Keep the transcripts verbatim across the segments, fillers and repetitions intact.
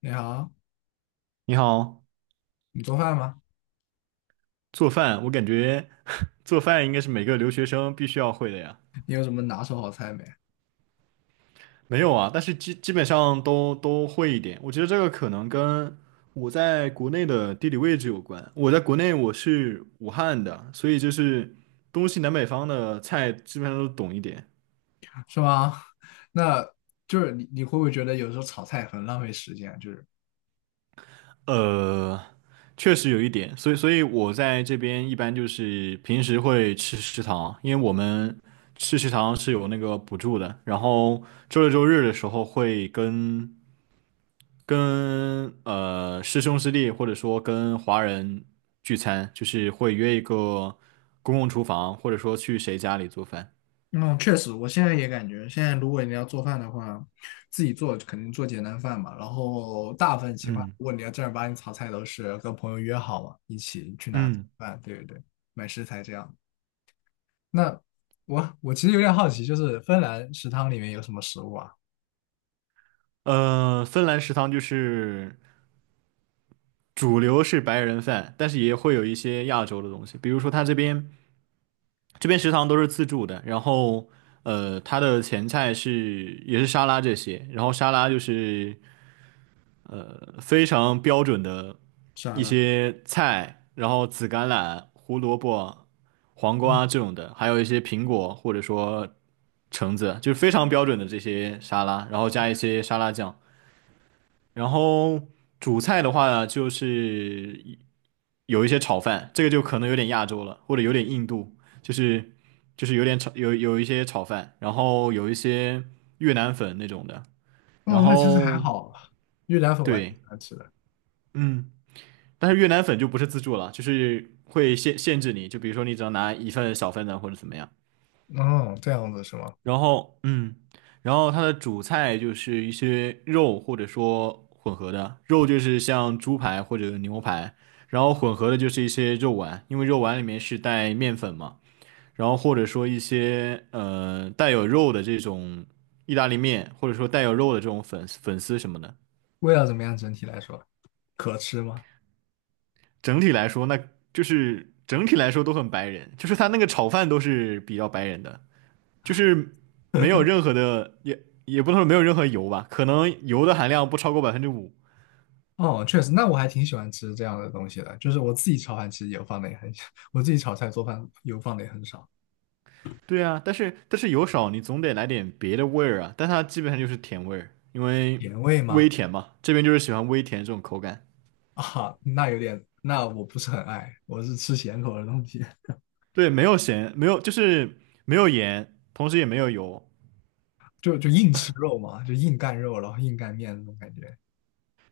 你好，你好，你做饭吗？做饭，我感觉 做饭应该是每个留学生必须要会的呀。你有什么拿手好菜没？没有啊，但是基基本上都都会一点。我觉得这个可能跟我在国内的地理位置有关。我在国内我是武汉的，所以就是东西南北方的菜基本上都懂一点。是吗？那就是你，你会不会觉得有时候炒菜很浪费时间？就是，呃，确实有一点，所以所以我在这边一般就是平时会吃食堂，因为我们吃食堂是有那个补助的，然后周六周日的时候会跟跟呃师兄师弟或者说跟华人聚餐，就是会约一个公共厨房，或者说去谁家里做饭。嗯，确实，我现在也感觉，现在如果你要做饭的话，自己做肯定做简单饭嘛。然后大部分情况，嗯。如果你要正儿八经炒菜，都是跟朋友约好嘛，一起去拿嗯。饭，对对对，买食材这样。那我我其实有点好奇，就是芬兰食堂里面有什么食物啊？呃，芬兰食堂就是主流是白人饭，但是也会有一些亚洲的东西，比如说他这边这边食堂都是自助的，然后呃，它的前菜是也是沙拉这些，然后沙拉就是。呃，非常标准的完一了，些菜，然后紫甘蓝、胡萝卜、黄瓜这种的，还有一些苹果或者说橙子，就是非常标准的这些沙拉，然后加一些沙拉酱。然后主菜的话呢，就是有一些炒饭，这个就可能有点亚洲了，或者有点印度，就是就是有点炒有有一些炒饭，然后有一些越南粉那种的，然哦，那其实还后好，越南粉我还挺对，喜欢吃的。嗯。但是越南粉就不是自助了，就是会限限制你，就比如说你只能拿一份小份的或者怎么样。哦，这样子是吗？然后，嗯，然后它的主菜就是一些肉或者说混合的，肉就是像猪排或者牛排，然后混合的就是一些肉丸，因为肉丸里面是带面粉嘛，然后或者说一些呃带有肉的这种意大利面，或者说带有肉的这种粉丝粉丝什么的。味道怎么样？整体来说，可吃吗？整体来说，那就是整体来说都很白人，就是他那个炒饭都是比较白人的，就是没有 任何的，也也不能说没有任何油吧，可能油的含量不超过百分之五。哦，确实，那我还挺喜欢吃这样的东西的。就是我自己炒饭其实油放的也很少，我自己炒菜做饭油放的也很少。对啊，但是但是油少，你总得来点别的味儿啊。但它基本上就是甜味儿，因为甜味微吗？甜嘛，这边就是喜欢微甜这种口感。啊，那有点，那我不是很爱，我是吃咸口的东西，对，没有咸，没有就是没有盐，同时也没有油。就就硬吃肉嘛，就硬干肉，然后硬干面那种感觉，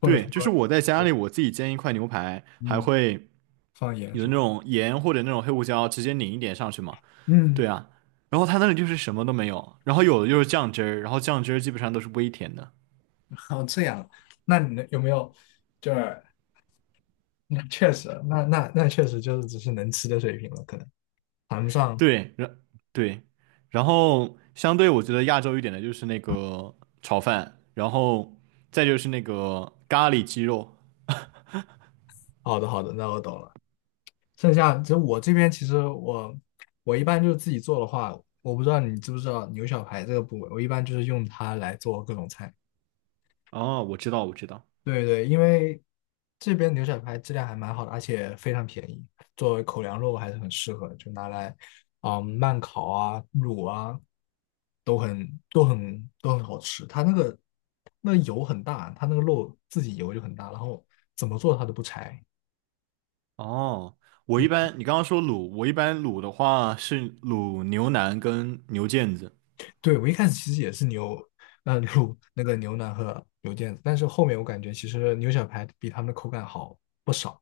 或者对，说，就是我在家里我自己煎一块牛排，还嗯，会放盐有什那么，种盐或者那种黑胡椒直接拧一点上去嘛。嗯，对啊，然后它那里就是什么都没有，然后有的就是酱汁儿，然后酱汁儿基本上都是微甜的。哦，这样，那你呢有没有就是那确实，那那那确实就是只是能吃的水平了，可能谈不上。对，然对，然后相对我觉得亚洲一点的就是那个炒饭，然后再就是那个咖喱鸡肉。好的，好的，那我懂了。剩下就我这边，其实我我一般就是自己做的话，我不知道你知不知道牛小排这个部位，我一般就是用它来做各种菜。哦，我知道，我知道。对对，因为这边牛小排质量还蛮好的，而且非常便宜，作为口粮肉还是很适合，就拿来啊、慢烤啊、卤啊，都很都很都很好吃。它那个那油很大，它那个肉自己油就很大，然后怎么做它都不柴。哦，我一嗯，般你刚刚说卤，我一般卤的话是卤牛腩跟牛腱子。对，我一开始其实也是牛，呃，卤那个牛腩和牛腱子，但是后面我感觉其实牛小排比他们的口感好不少。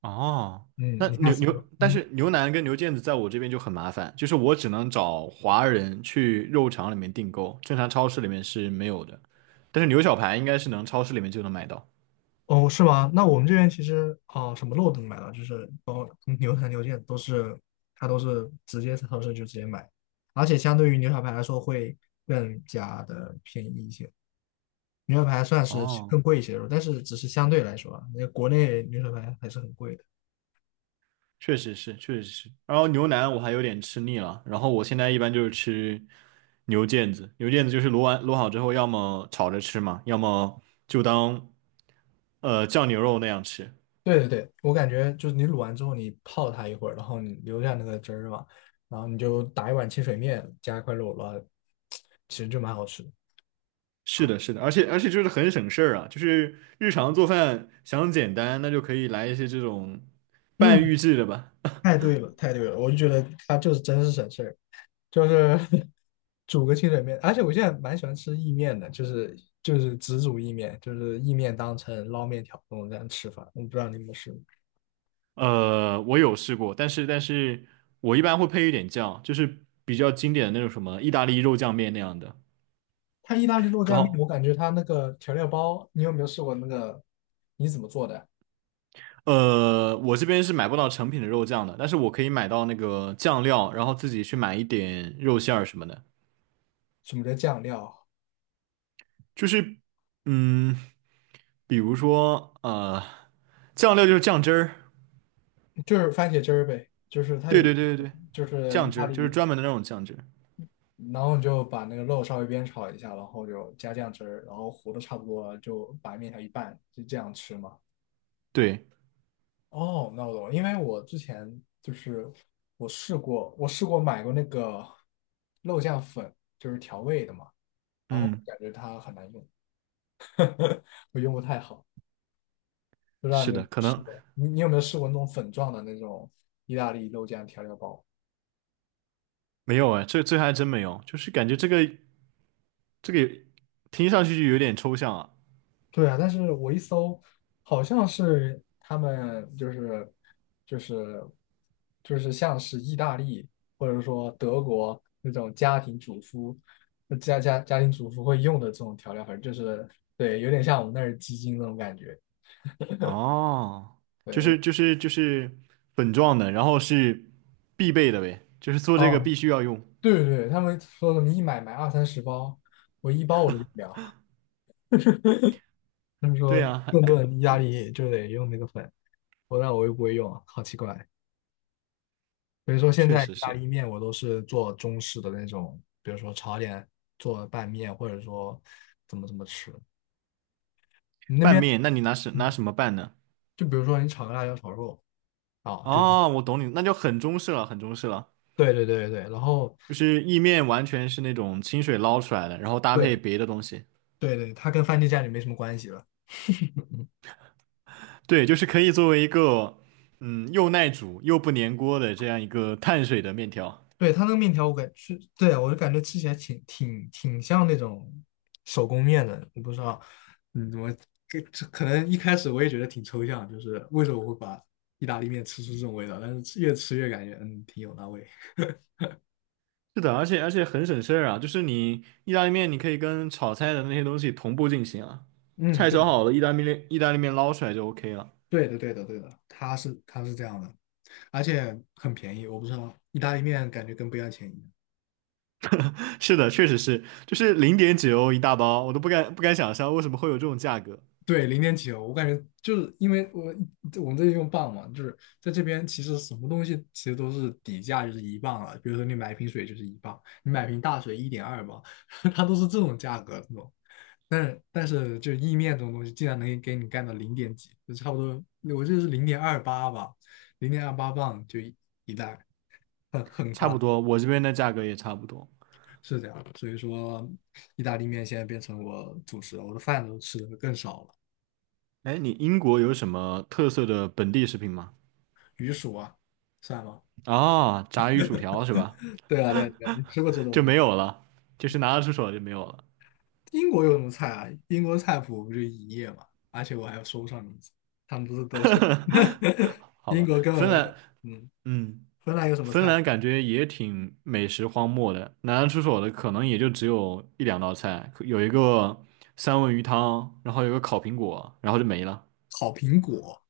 哦，那嗯，你看牛什牛，么？但嗯，是牛腩跟牛腱子在我这边就很麻烦，就是我只能找华人去肉场里面订购，正常超市里面是没有的。但是牛小排应该是能超市里面就能买到。哦，是吗？那我们这边其实哦、呃什么肉都能买到，就是包括牛排、牛腱都是，它都是直接在超市就直接买，而且相对于牛小排来说会更加的便宜一些。牛小排算是哦，更贵一些的肉，但是只是相对来说啊，那国内牛小排还是很贵的。确实是，确实是。然后牛腩我还有点吃腻了，然后我现在一般就是吃牛腱子，牛腱子就是卤完卤好之后，要么炒着吃嘛，要么就当呃酱牛肉那样吃。对对对，我感觉就是你卤完之后，你泡它一会儿，然后你留下那个汁儿嘛，然后你就打一碗清水面，加一块肉了，然后其实就蛮好吃的。是的，是的，而且而且就是很省事儿啊，就是日常做饭想简单，那就可以来一些这种半嗯，预制的吧。太对了，太对了，我就觉得它就是真是省事儿。就是 煮个清水面，而且我现在蛮喜欢吃意面的，就是就是只煮意面，就是意面当成捞面条那种这样吃法。我不知道你有没有试过，呃，我有试过，但是但是我一般会配一点酱，就是比较经典的那种什么意大利肉酱面那样的。它意大利肉然酱面，后我感觉它那个调料包，你有没有试过那个？你怎么做的？呃，我这边是买不到成品的肉酱的，但是我可以买到那个酱料，然后自己去买一点肉馅儿什么的。什么叫酱料？就是嗯，比如说呃，酱料就是酱汁儿。就是番茄汁儿呗，就是它对有，对对对对，就是意酱大汁就是利，专门的那种酱汁。然后你就把那个肉稍微煸炒一下，然后就加酱汁儿，然后糊的差不多了，就把面条一拌，就这样吃嘛。对，哦，那我懂了，因为我之前就是我试过，我试过买过那个肉酱粉，就是调味的嘛，然后嗯，感觉它很难用，我用不太好，不知道你是有没的，有可试能过？你你有没有试过那种粉状的那种意大利肉酱调料包？没有哎，这这还真没有，就是感觉这个这个听上去就有点抽象啊。对啊，但是我一搜，好像是他们就是就是就是像是意大利或者说德国那种家庭主妇家家家庭主妇会用的这种调料粉，就是对，有点像我们那儿鸡精那种感觉。哦，就对，我是就是就是粉状的，然后是必备的呗，就是做这个哦，必须要用。对对对，他们说什么一买买二三十包，我一包我都用不了。他们对说呀，还顿顿意大利就得用那个粉，我那我又不会用，好奇怪。比如说现确在实意大是利面我都是做中式的那种，比如说炒点做拌面，或者说怎么怎么吃。你那拌边，面，那你拿什拿嗯，什么拌呢？就比如说你炒个辣椒炒肉啊，就是哦，我懂你，那就很中式了，很中式了，对对对对，然后就是意面完全是那种清水捞出来的，然后搭配对别的东西。对对，它跟番茄酱就没什么关系了。对，就是可以作为一个，嗯，又耐煮又不粘锅的这样一个碳水的面条。对，它那个面条我感是，对啊，我就感觉吃起来挺挺挺像那种手工面的，我不知道，嗯，我这这可能一开始我也觉得挺抽象，就是为什么我会把意大利面吃出这种味道，但是吃越吃越感觉嗯挺有那味。是的，而且而且很省事儿啊，就是你意大利面，你可以跟炒菜的那些东西同步进行啊。嗯，菜对炒的，好了，意大利面意大利面捞出来就 OK 了。对的，对的，对的，它是它是这样的，而且很便宜。我不知道意大利面感觉跟不要钱一样。是的，确实是，就是零点几欧一大包，我都不敢不敢想象为什么会有这种价格。对，零点九，我感觉就是因为我我们这里用磅嘛，就是在这边其实什么东西其实都是底价就是一磅了。比如说你买一瓶水就是一磅，你买瓶大水一点二磅，它都是这种价格这种。但是但是就意面这种东西，竟然能给你干到零点几，就差不多，我记得是零点二八吧，零点二八磅就一一袋，很很差夸不张。多，我这边的价格也差不多。是这样，所以说意大利面现在变成我主食了，我的饭都吃的更少了。哎，你英国有什么特色的本地食品吗？鱼薯啊，算吗？啊、炸鱼薯条是吧？对啊，对啊，对啊，你吃过这就东西？没有了，就是拿得出手就没有了。英国有什么菜啊？英国菜谱不就一页吗？而且我还说不上名字，他们不是都是 好英吧，国根本芬没兰，有。嗯，嗯，芬兰有什么芬菜？兰感觉也挺美食荒漠的，拿得出手的可能也就只有一两道菜，可有一个三文鱼汤，然后有个烤苹果，然后就没了。烤苹果，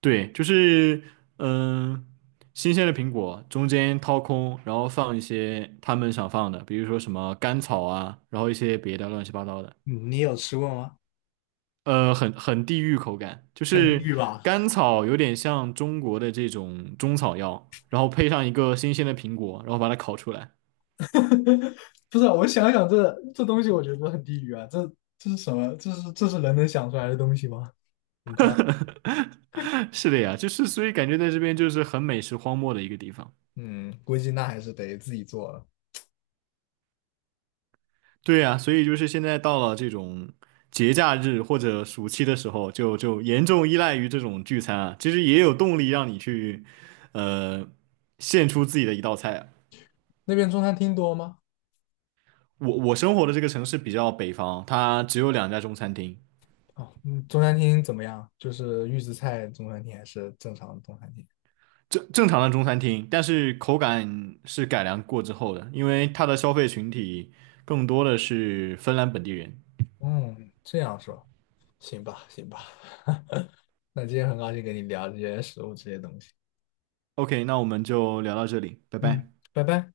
对，就是嗯，新鲜的苹果中间掏空，然后放一些他们想放的，比如说什么甘草啊，然后一些别的乱七八糟的。嗯，你有吃过吗？呃，很很地域口感，就很地是狱吧？甘草有点像中国的这种中草药，然后配上一个新鲜的苹果，然后把它烤出来。不是啊，我想想这这东西，我觉得很地狱啊！这这是什么？这是这是人能想出来的东西吗？很 是的呀，就是所以感觉在这边就是很美食荒漠的一个地方。嗯，估计那还是得自己做了。对呀，所以就是现在到了这种节假日或者暑期的时候，就就严重依赖于这种聚餐啊，其实也有动力让你去，呃，献出自己的一道菜啊那边中餐厅多吗？我我生活的这个城市比较北方，它只有两家中餐厅。哦，嗯，中餐厅怎么样？就是预制菜中餐厅还是正常的中餐厅？正正常的中餐厅，但是口感是改良过之后的，因为它的消费群体更多的是芬兰本地人。嗯，这样说行吧，行吧。那今天很高兴跟你聊这些食物这些东西。OK，那我们就聊到这里，拜嗯，拜。拜拜。